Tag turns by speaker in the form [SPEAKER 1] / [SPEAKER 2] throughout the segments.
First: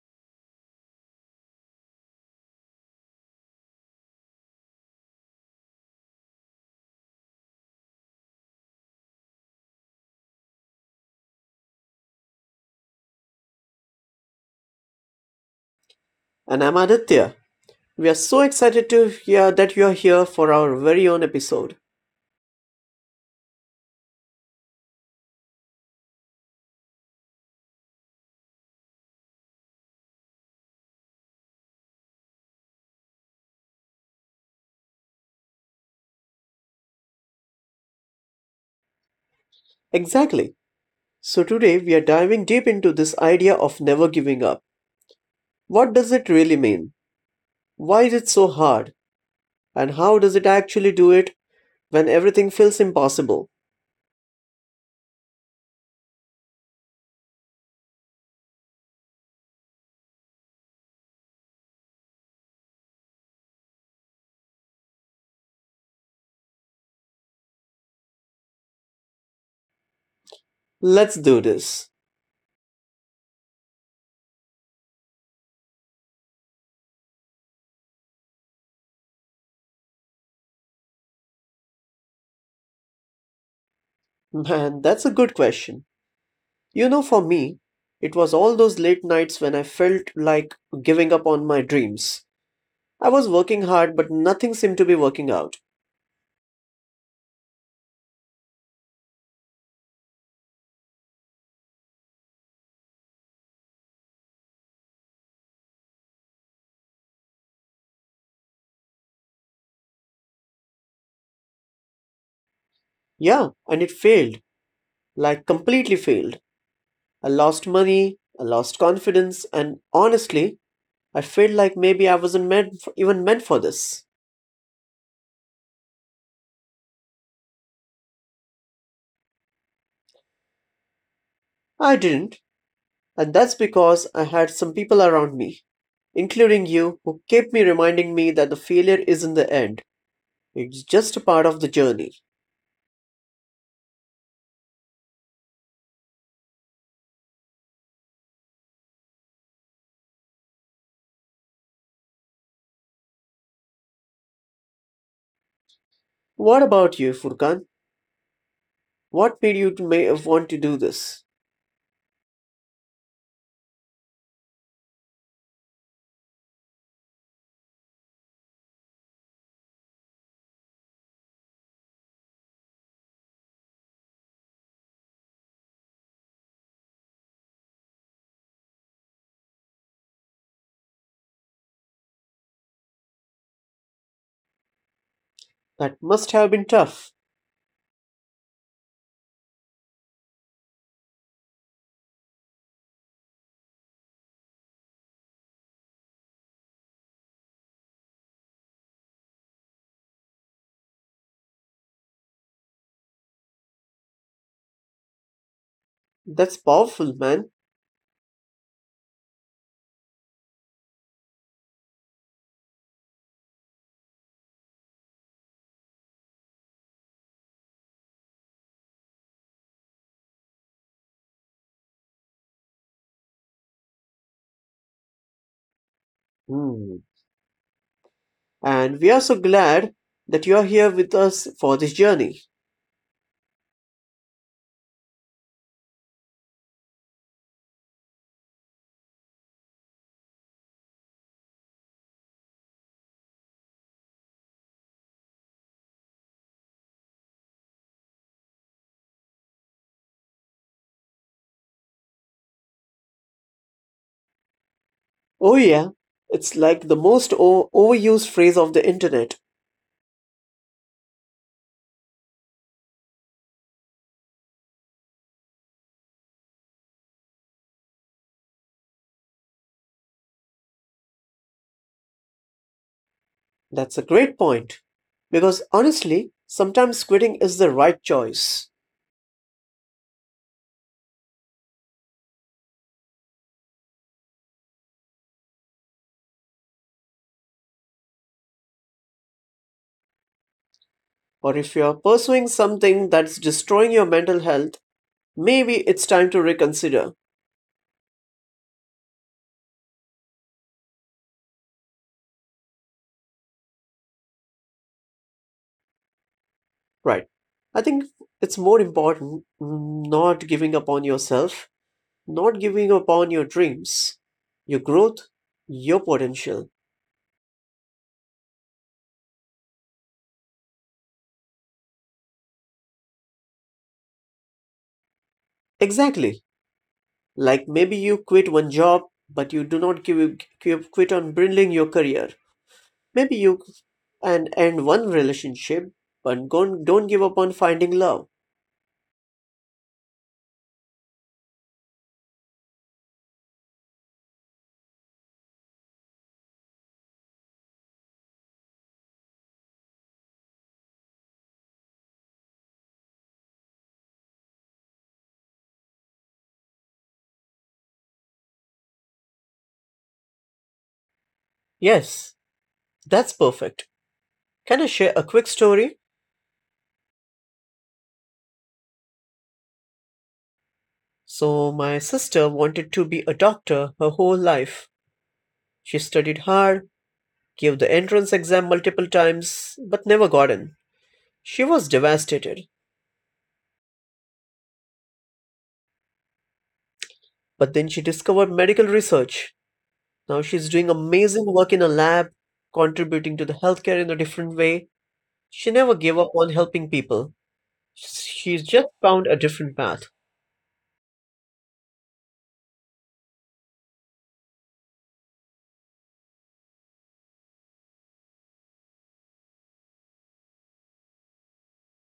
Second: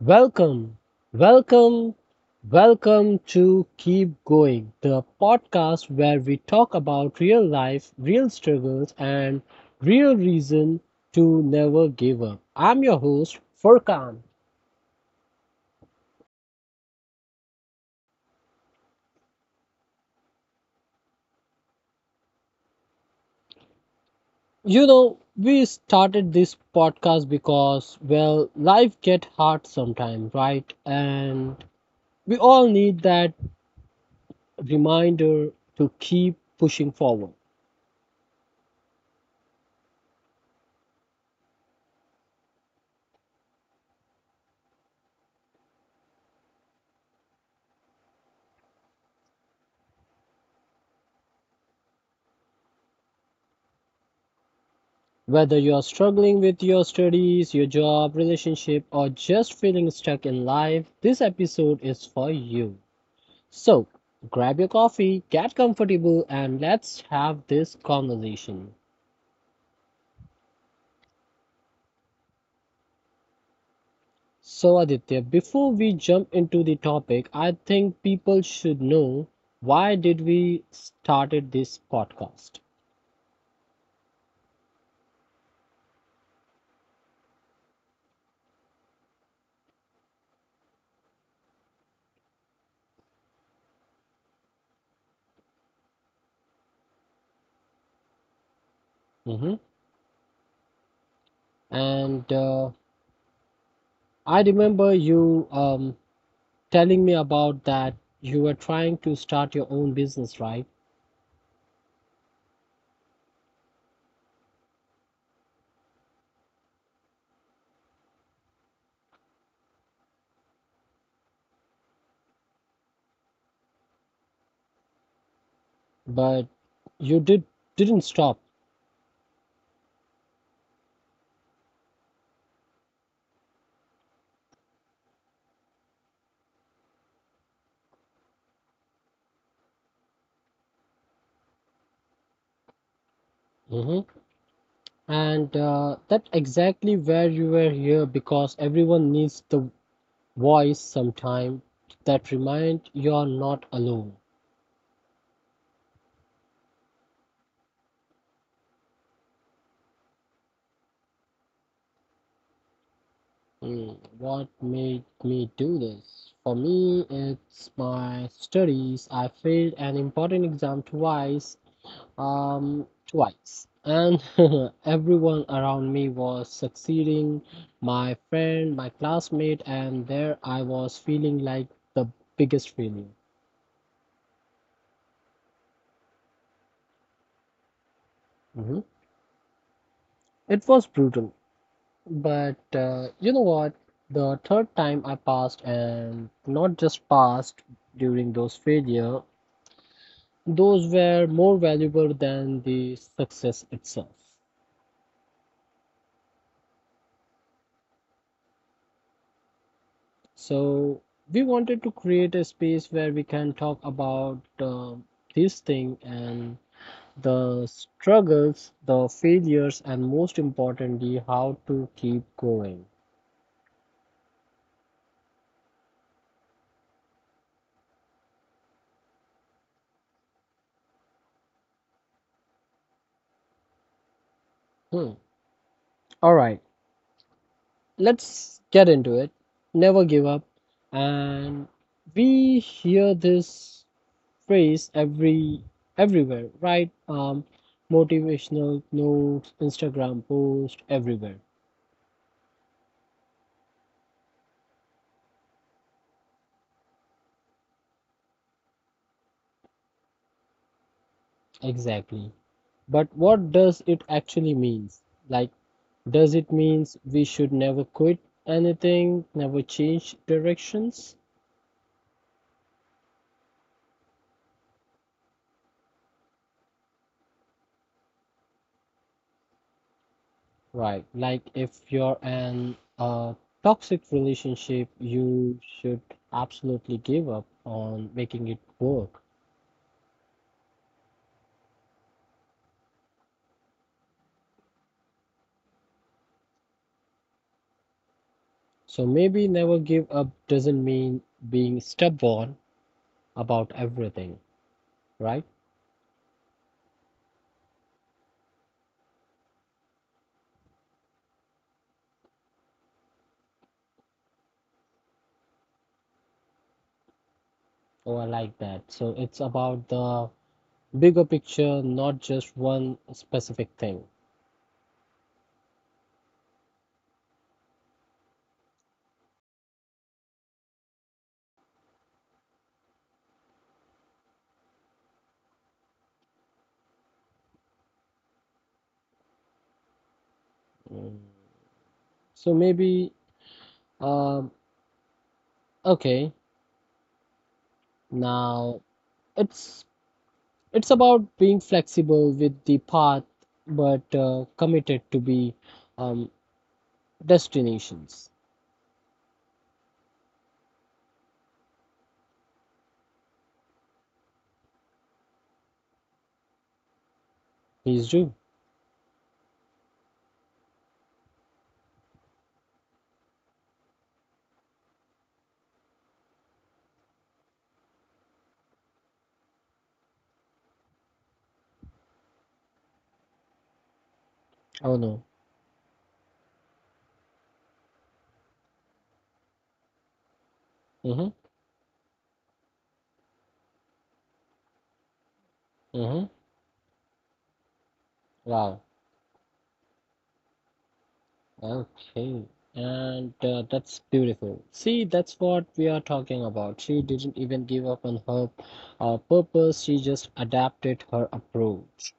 [SPEAKER 1] welcome, welcome, welcome to Keep Going, the podcast where we talk about real life, real struggles, and real reason to never give up. I'm your host, Furkan.
[SPEAKER 2] And I'm Aditya. We are so excited to hear that you are here for our very own episode.
[SPEAKER 1] We started this podcast because, well, life get hard sometimes, right? And we all need that reminder to keep pushing forward.
[SPEAKER 2] Exactly. So, today we are diving deep into this idea of never giving up. What does it really mean? Why is it so hard? And how does it actually do it when everything feels impossible?
[SPEAKER 1] Whether you're struggling with your studies, your job, relationship, or just feeling stuck in life, this episode is for you. So, grab your coffee, get comfortable, and let's have this conversation.
[SPEAKER 2] Let's do this.
[SPEAKER 1] So, Aditya, before we jump into the topic, I think people should know why did we started this podcast.
[SPEAKER 2] Man, that's a good question. You know, for me, it was all those late nights when I felt like giving up on my dreams. I was working hard, but nothing seemed to be working out.
[SPEAKER 1] Hmm. And I remember you telling me about that you were trying to start your own business, right?
[SPEAKER 2] Yeah, and it failed. Like, completely failed. I lost money, I lost confidence, and honestly, I felt like maybe I wasn't meant for, even meant for this.
[SPEAKER 1] But you didn't stop.
[SPEAKER 2] I didn't, and that's because I had some people around me, including you, who kept me reminding me that the failure isn't the end. It's just a part of the journey.
[SPEAKER 1] Hmm. And that's exactly where you were here because everyone needs the voice sometime that remind you're not alone.
[SPEAKER 2] What about you, Furkan? What made you to may want to do this?
[SPEAKER 1] Mm, what made me do this? For me, it's my studies. I failed an important exam twice. And everyone around me was succeeding, my friend, my classmate, and there I was feeling like the biggest failure.
[SPEAKER 2] That must have been tough.
[SPEAKER 1] Mhm. It was brutal, but you know what? The third time I passed, and not just passed, during those failure, those were more valuable than the success itself.
[SPEAKER 2] That's powerful, man.
[SPEAKER 1] So we wanted to create a space where we can talk about this thing and the struggles, the failures, and most importantly, how to keep going.
[SPEAKER 2] Hmm. And we are so glad that you are here with us for this journey.
[SPEAKER 1] Hmm. All right, let's get into it. Never give up. And we hear this phrase everywhere, right? Motivational notes, Instagram post, everywhere.
[SPEAKER 2] Oh, yeah, it's like the most overused phrase of the internet.
[SPEAKER 1] Exactly. But what does it actually means? Like, does it means we should never quit anything, never change directions?
[SPEAKER 2] That's a great point. Because honestly, sometimes quitting is the right choice.
[SPEAKER 1] Right. Like if you're in a toxic relationship, you should absolutely give up on making it work.
[SPEAKER 2] Or if you're pursuing something that's destroying your mental health, maybe it's time to reconsider.
[SPEAKER 1] So maybe never give up doesn't mean being stubborn about everything, right?
[SPEAKER 2] Right. I think it's more important not giving up on yourself, not giving up on your dreams, your growth, your potential.
[SPEAKER 1] Oh, I like that. So it's about the bigger picture, not just one specific thing.
[SPEAKER 2] Exactly. Like maybe you quit one job, but you do not give quit on building your career. Maybe you and end one relationship, but don't give up on finding love.
[SPEAKER 1] Mm. So maybe um okay, now it's it's about being flexible with the path but committed to be um destinations.
[SPEAKER 2] Yes, that's perfect. Can I share a quick story?
[SPEAKER 1] He's true.
[SPEAKER 2] So, my sister wanted to be a doctor her whole life. She studied hard, gave the entrance exam multiple times, but never got in. She was devastated.
[SPEAKER 1] Oh no.
[SPEAKER 2] But then she discovered medical research. Now she's doing
[SPEAKER 1] Mm-hmm.
[SPEAKER 2] amazing work in a lab, contributing to the healthcare in a different way. She never
[SPEAKER 1] Mm-hmm.
[SPEAKER 2] gave up on helping people. She's
[SPEAKER 1] Wow.
[SPEAKER 2] just found a different path.
[SPEAKER 1] Okay. And that's beautiful. See, that's what we are talking about. She didn't even give up on her purpose. She just adapted her approach.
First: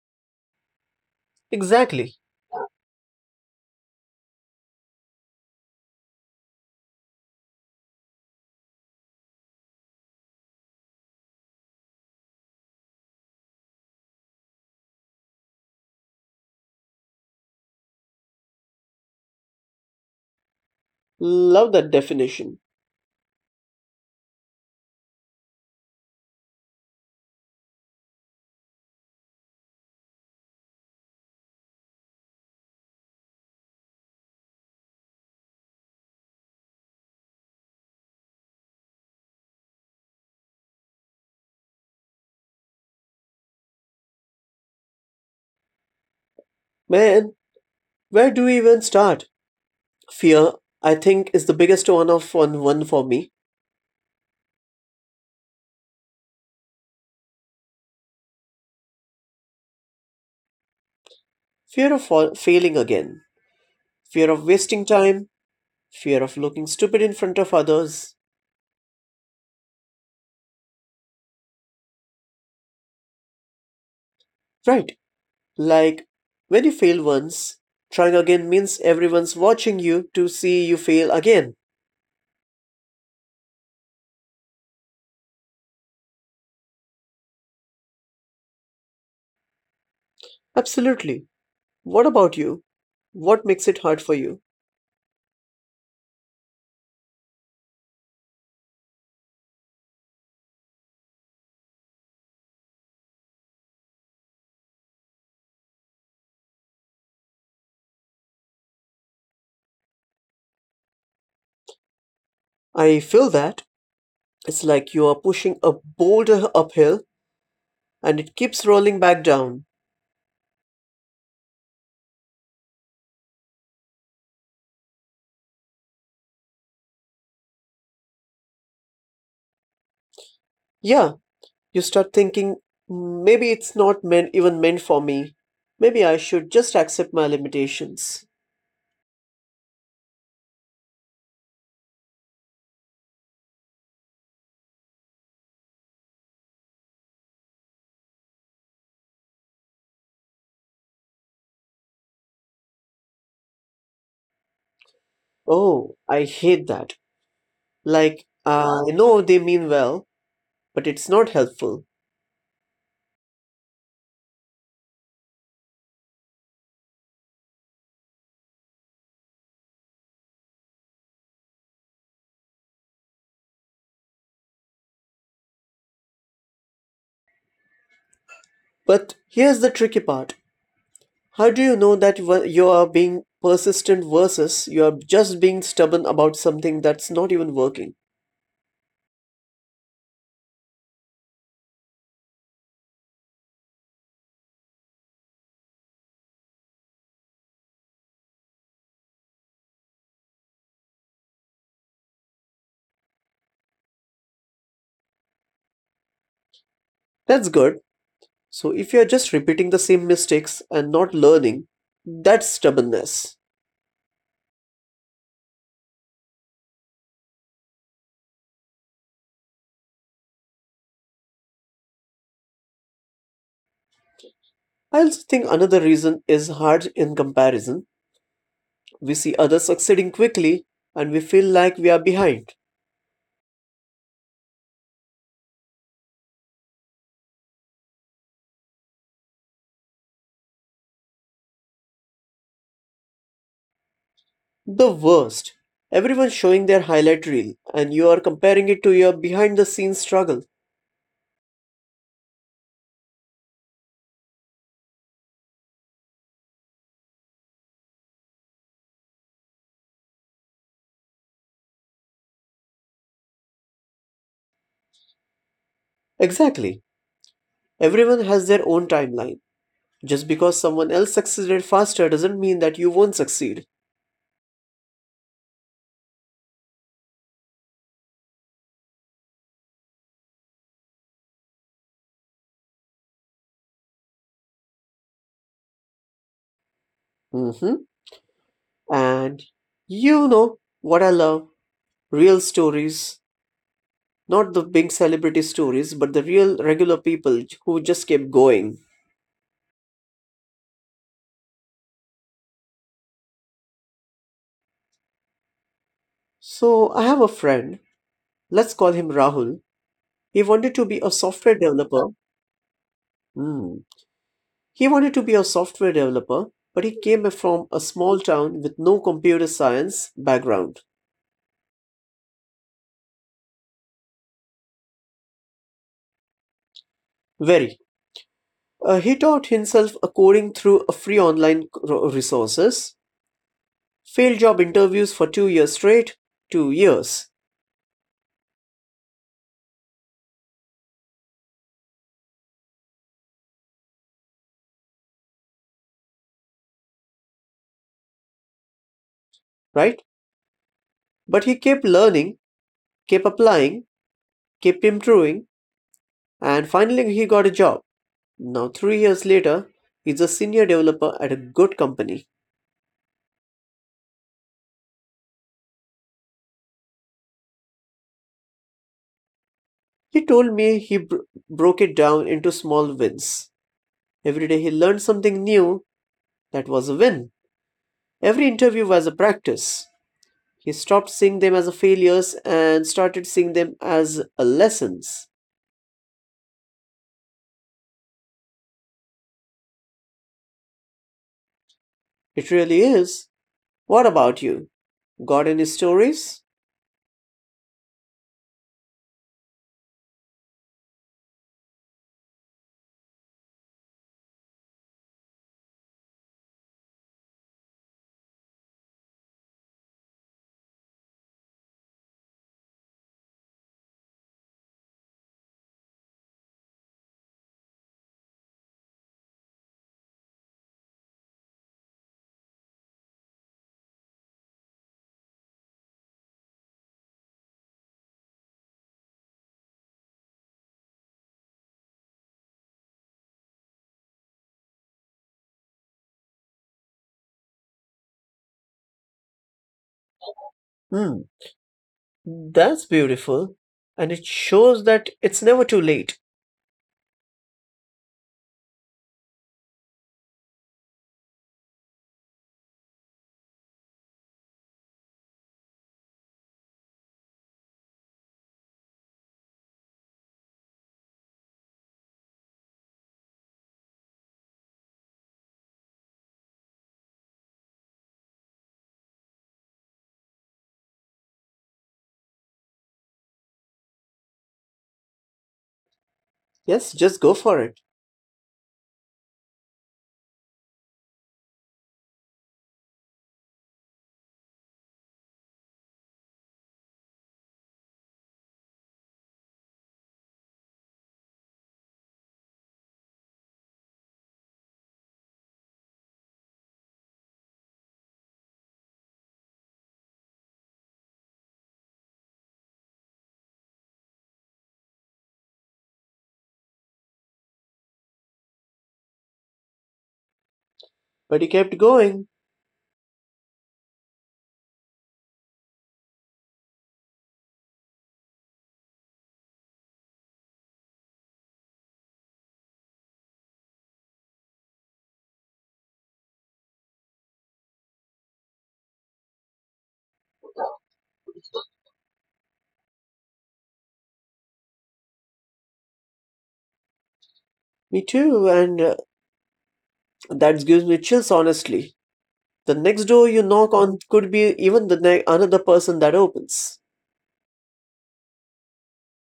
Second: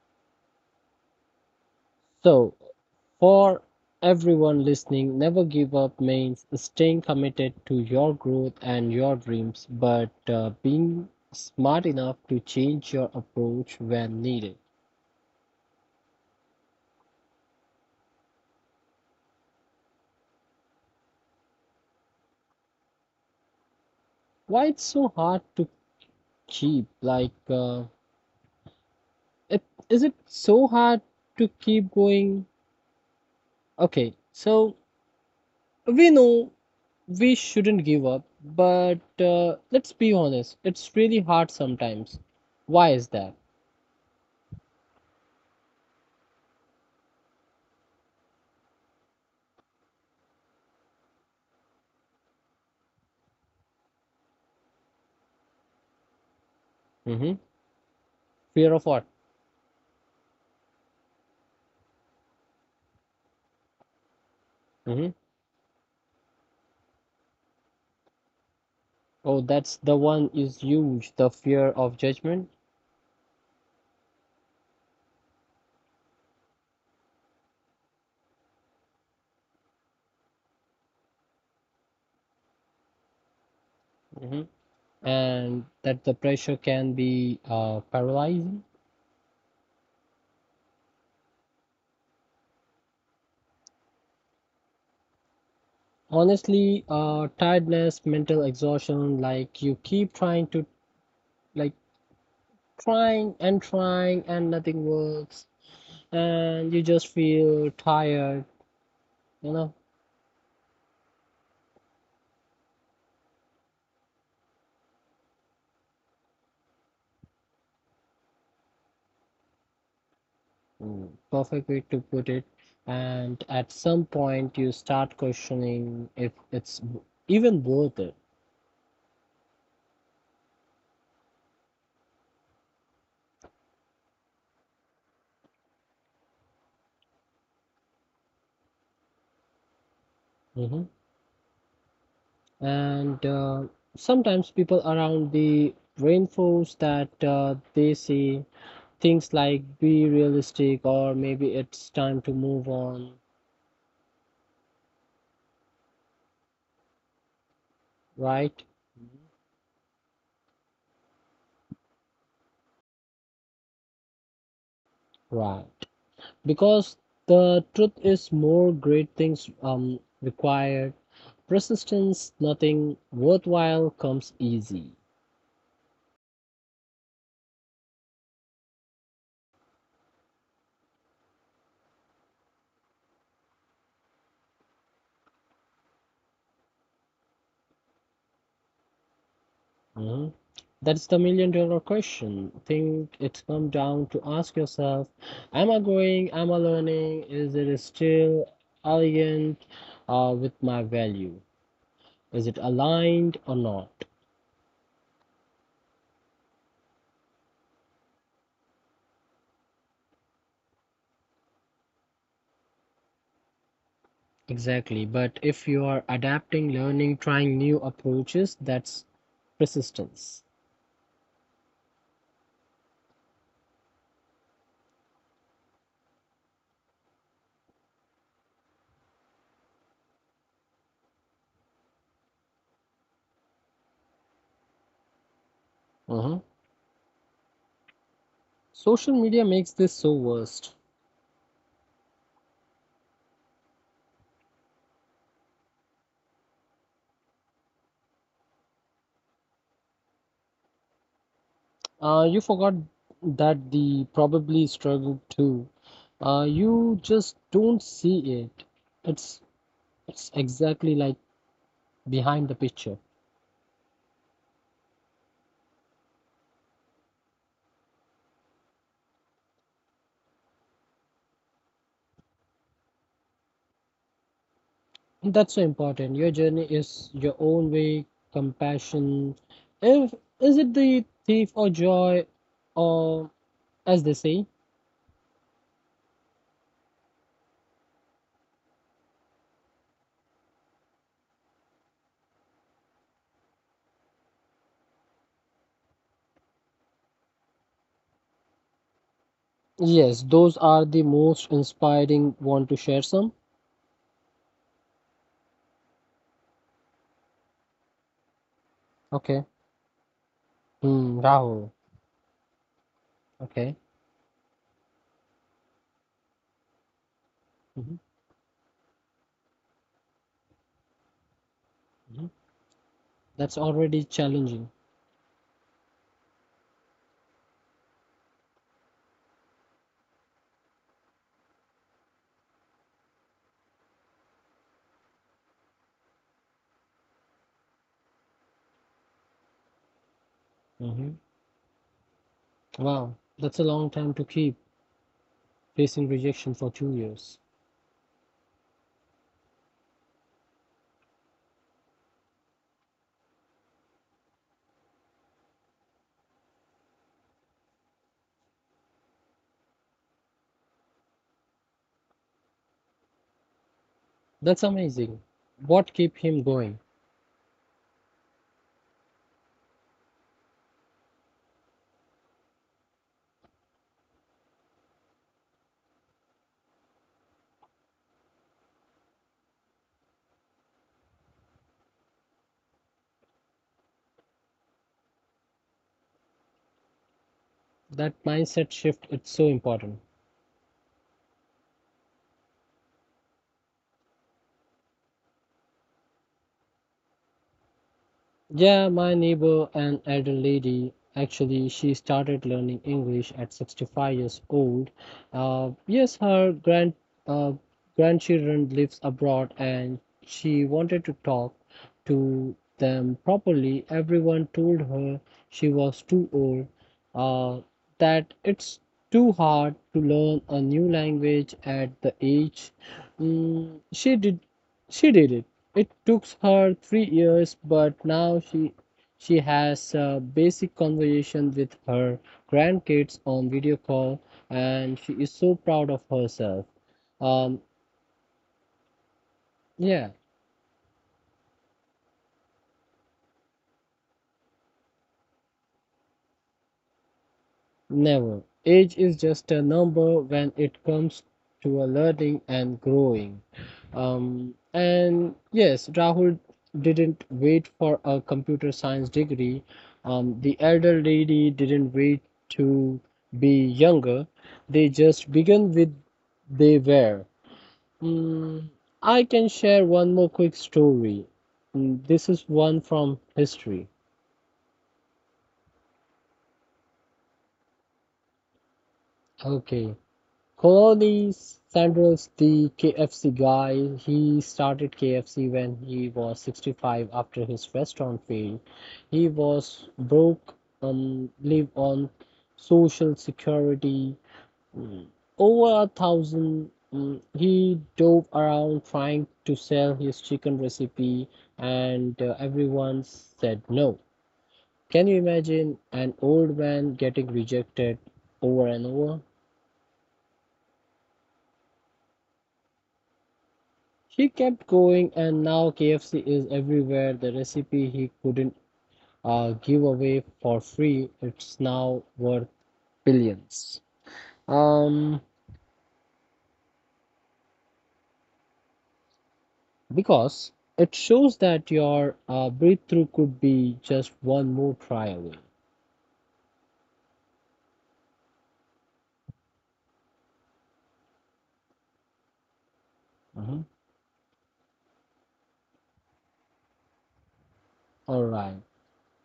[SPEAKER 2] Exactly.
[SPEAKER 1] So, for everyone listening, never give up means staying committed to your growth and your dreams, but being smart enough to change your approach when needed.
[SPEAKER 2] Love that definition.
[SPEAKER 1] Why it's so hard to keep? It, is it so hard to keep going? Okay, so we know we shouldn't give up, but let's be honest, it's really hard sometimes. Why is that?
[SPEAKER 2] Man, where do we even start? Fear, I think, is the biggest one for me.
[SPEAKER 1] Hmm. Fear of what?
[SPEAKER 2] Fear of failing again. Fear of wasting
[SPEAKER 1] Mhm.
[SPEAKER 2] time. Fear of looking stupid in front of others.
[SPEAKER 1] Oh, that's the one is huge, the fear of judgment.
[SPEAKER 2] Right. Like, when you fail once, trying again means everyone's watching you to see you fail again.
[SPEAKER 1] Hmm. And that the pressure can be paralyzing.
[SPEAKER 2] Absolutely. What about you? What makes it hard for you?
[SPEAKER 1] Honestly, tiredness, mental exhaustion, like you keep trying to, like trying and trying and nothing works. And you just feel tired, you know?
[SPEAKER 2] I feel that it's like you are pushing a boulder uphill and it keeps rolling back down.
[SPEAKER 1] Mm, perfect way to put it. And at some point, you start questioning if it's even worth
[SPEAKER 2] Yeah, you start thinking, maybe it's not meant even meant for me. Maybe I should just accept my limitations.
[SPEAKER 1] it. And sometimes people around the reinforce that they say things like be realistic or maybe it's time to move on,
[SPEAKER 2] Oh, I hate that. Like,
[SPEAKER 1] right?
[SPEAKER 2] I know they mean well, but it's not helpful.
[SPEAKER 1] Right. Because the truth is more great things required. Persistence, nothing worthwhile comes easy.
[SPEAKER 2] But here's the tricky part. How do you know that you are being persistent versus you are just being stubborn about something that's not even working?
[SPEAKER 1] Mhm. That's the $1,000,000 question. Think it's come down to ask yourself, am I growing? Am I learning? Is it still elegant with my value? Is it aligned or not?
[SPEAKER 2] That's good. So if you are just repeating the same mistakes and not learning, that's stubbornness.
[SPEAKER 1] Exactly. But if you are adapting, learning, trying new approaches, that's persistence.
[SPEAKER 2] I also think another reason is hard in comparison. We see others succeeding quickly and we feel like we are behind.
[SPEAKER 1] Uh-huh. Social media makes this so worst.
[SPEAKER 2] The worst. Everyone's showing their highlight reel and you are comparing it to your behind the scenes struggle.
[SPEAKER 1] You forgot that the probably struggle too. You just don't see it. It's it's exactly like behind the picture.
[SPEAKER 2] Exactly. Everyone has their own timeline. Just because someone else succeeded faster doesn't mean that you won't succeed.
[SPEAKER 1] And that's so important. Your journey is your own way, compassion. If is it the thief or joy, or as they say?
[SPEAKER 2] Hmm And you know what I love? Real stories. Not the big celebrity stories, but the real regular people who just kept going.
[SPEAKER 1] Yes, those are the most inspiring. Want to share some?
[SPEAKER 2] So I have a friend, let's call him
[SPEAKER 1] Okay.
[SPEAKER 2] Rahul. He wanted to be a
[SPEAKER 1] Hmm,
[SPEAKER 2] software
[SPEAKER 1] Rahul.
[SPEAKER 2] developer.
[SPEAKER 1] Okay.
[SPEAKER 2] Hmm. He wanted to be a software developer, but he came from a
[SPEAKER 1] Hmm.
[SPEAKER 2] small town with no computer science background.
[SPEAKER 1] Hmm. That's already challenging.
[SPEAKER 2] Very. He taught himself a coding through a free online resources, failed job interviews for 2 years straight, 2 years,
[SPEAKER 1] Mm-hmm. Wow, that's a long time to keep facing rejection for 2 years.
[SPEAKER 2] right? But he kept learning, kept applying, kept improving, and finally he got a job. Now, 3 years later, he's a senior developer at a good company.
[SPEAKER 1] That's amazing. What keep him going?
[SPEAKER 2] He told me he broke it down into small wins. Every day he learned something new, that was a win. Every interview was a practice. He stopped seeing them as failures and started seeing them as lessons.
[SPEAKER 1] That mindset shift, it's so important.
[SPEAKER 2] It really is. What about you? Got any stories?
[SPEAKER 1] Yeah, my neighbor, an elder lady, actually, she started learning English at 65 years old. Yes, her uh, grandchildren lives abroad, and she wanted to talk to them properly. Everyone told her she was too old, uh, that it's too hard to learn a new language at the age. Mm, she did she did it. It took her 3 years, but now she has a basic conversation with her grandkids on video call, and she is so proud of herself. Um, yeah.
[SPEAKER 2] Hmm, that's beautiful. And it shows that it's never too late.
[SPEAKER 1] Never. Age is just a number when it comes to a learning and growing. And yes, Rahul didn't wait for a computer science degree. The elder lady didn't wait to be younger. They just began with they were. Mm, I can share one more quick story. Mm, this is one from history.
[SPEAKER 2] Yes, just go for it.
[SPEAKER 1] Okay. Colonies Sanders, the KFC guy, he started KFC when he was 65 after his restaurant failed. He was broke, lived on social security, mm, over a thousand. He dove around trying to sell his chicken recipe, and everyone said no. Can you imagine an old man getting rejected over and over?
[SPEAKER 2] But he kept going.
[SPEAKER 1] He kept going, and now KFC is everywhere. The recipe he couldn't give away for free, it's now worth billions. Um, because it shows that your breakthrough could be just one more try away.
[SPEAKER 2] Me too, and that gives me chills, honestly. The next door you
[SPEAKER 1] Hmm.
[SPEAKER 2] knock on could be even another person that opens.
[SPEAKER 1] All right.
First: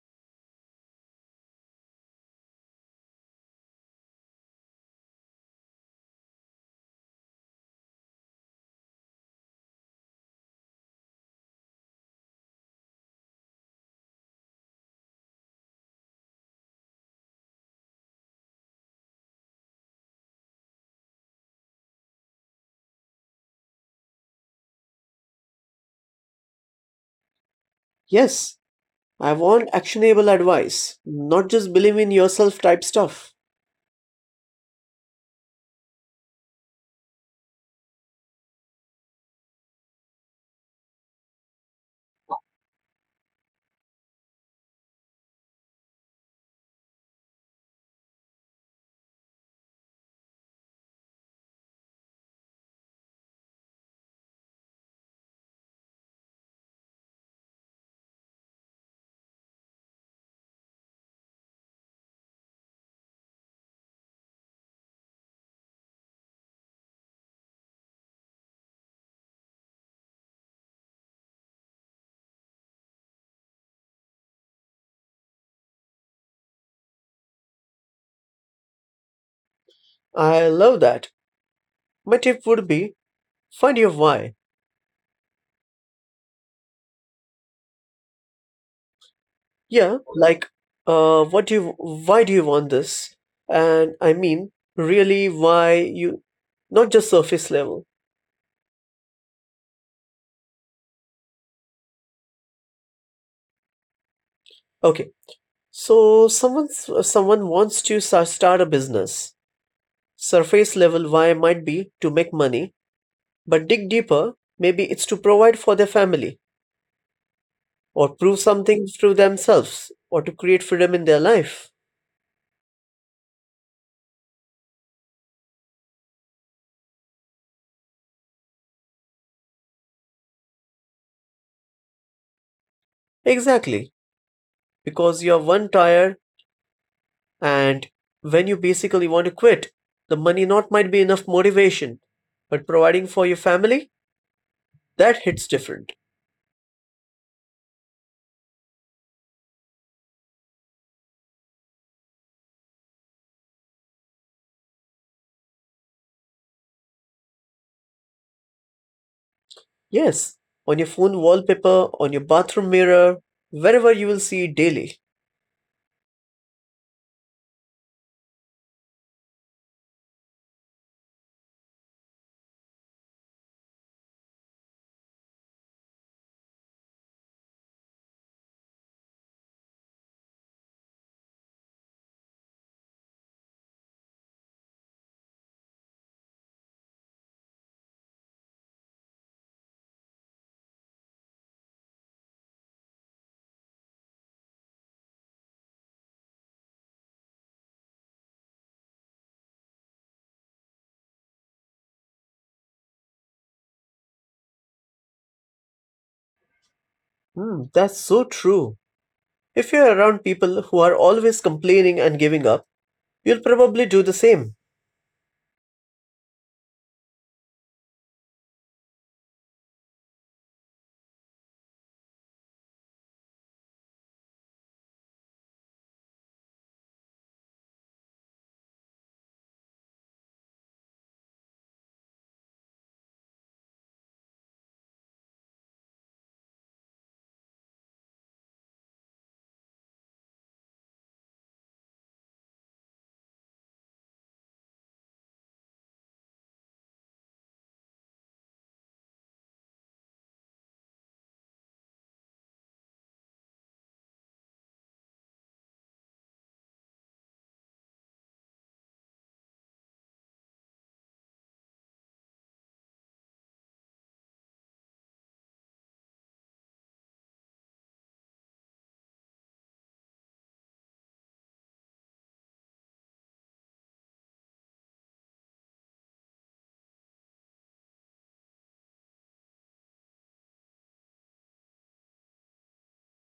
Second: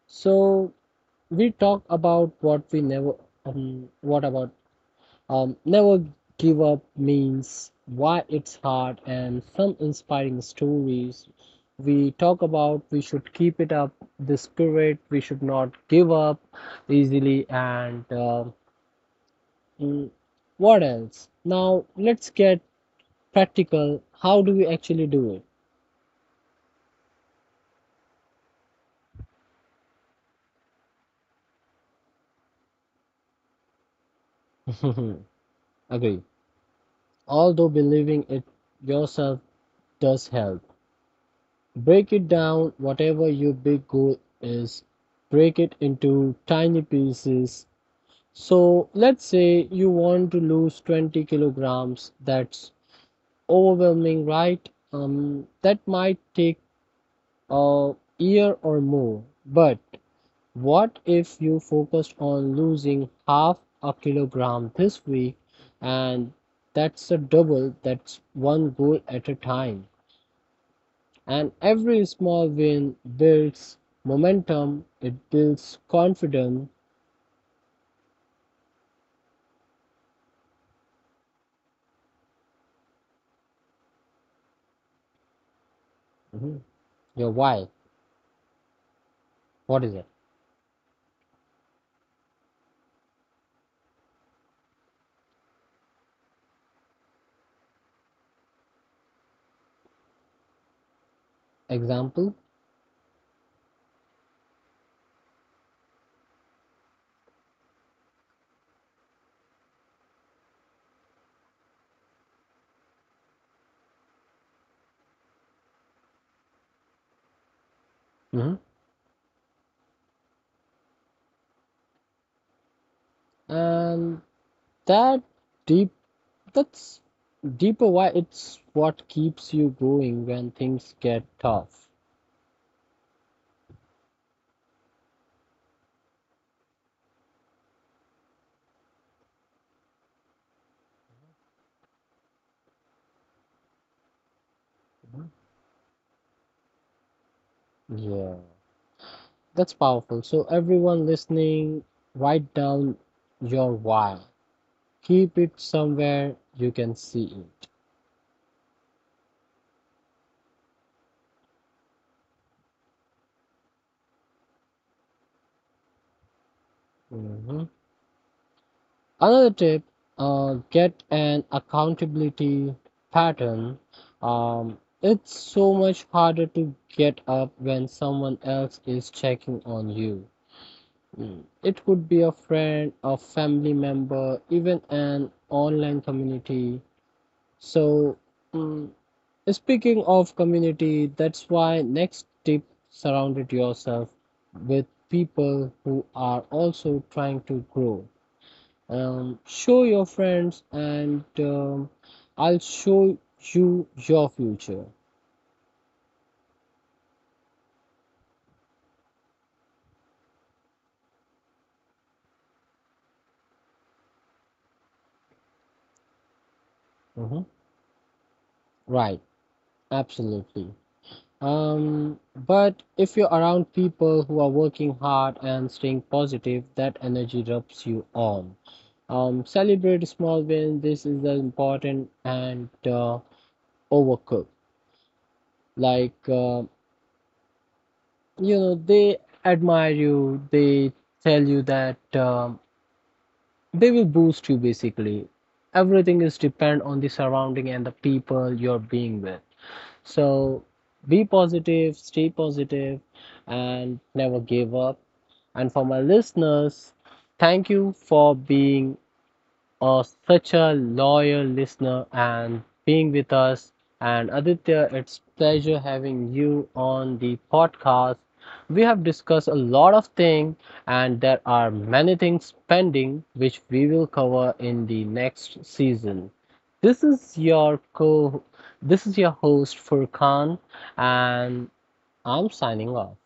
[SPEAKER 1] So we talk about what we never what about never give up means, why it's hard, and some inspiring stories. We talk about we should keep it up the spirit, we should not give up easily, and uh, mm, what else. Now let's get practical. How do we actually do
[SPEAKER 2] Yes, I want actionable advice, not just believe in yourself type stuff.
[SPEAKER 1] it? Agree, although believing it yourself does help. Break it down: whatever your big goal is, break it into tiny pieces. So let's say you want to lose 20 kilograms. That's overwhelming, right? That might take a year or more. But what if you focused on losing half a kilogram this week? And that's a double, that's one goal at a time. And every small win builds momentum, it builds confidence.
[SPEAKER 2] I love that. My tip would be find your why.
[SPEAKER 1] Mhm. Your why. What is
[SPEAKER 2] Yeah,
[SPEAKER 1] it?
[SPEAKER 2] like what do you why do you want this? And I mean really why you, not just surface level.
[SPEAKER 1] Example?
[SPEAKER 2] Okay. So someone wants to start a business. Surface level why might be to make money, but dig deeper, maybe it's to provide for their family or prove
[SPEAKER 1] Mhm.
[SPEAKER 2] something through themselves or to create freedom in their life.
[SPEAKER 1] And that deep that's deeper why it's what keeps you going when things get tough.
[SPEAKER 2] Exactly. Because you're one tire and when you basically want to quit, the money not might be enough motivation, but providing for your family, that hits different.
[SPEAKER 1] Yeah, that's powerful. So everyone listening, write down your why. Keep it somewhere you can see it.
[SPEAKER 2] Yes, on your phone wallpaper, on your bathroom mirror, wherever you will see it daily.
[SPEAKER 1] Mhm. Another tip, get an accountability pattern. It's so much harder to get up when someone else is checking on you. Mm. It could be a friend, a family member, even an online community. So, mm, speaking of community, that's why next tip, surrounded yourself with people who are also trying to grow. Show your friends, and I'll show you your future.
[SPEAKER 2] Hmm, that's so true. If you're around people who are always complaining and giving up, you'll probably do the same.
[SPEAKER 1] Mhm. Right, absolutely. Um, but if you're around people who are working hard and staying positive, that energy rubs you on. Celebrate small wins. This is the important and overcook. Like uh, they admire you. They tell you that they will boost you. Basically, everything is depend on the surrounding and the people you're being with. So be positive, stay positive, and never give up. And for my listeners, thank you for being such a loyal listener and being with us. And Aditya, it's pleasure having you on the podcast. We have discussed a lot of things, and there are many things pending which we will cover in the next season. This is your co. This is your host Furkan, and I'm signing off.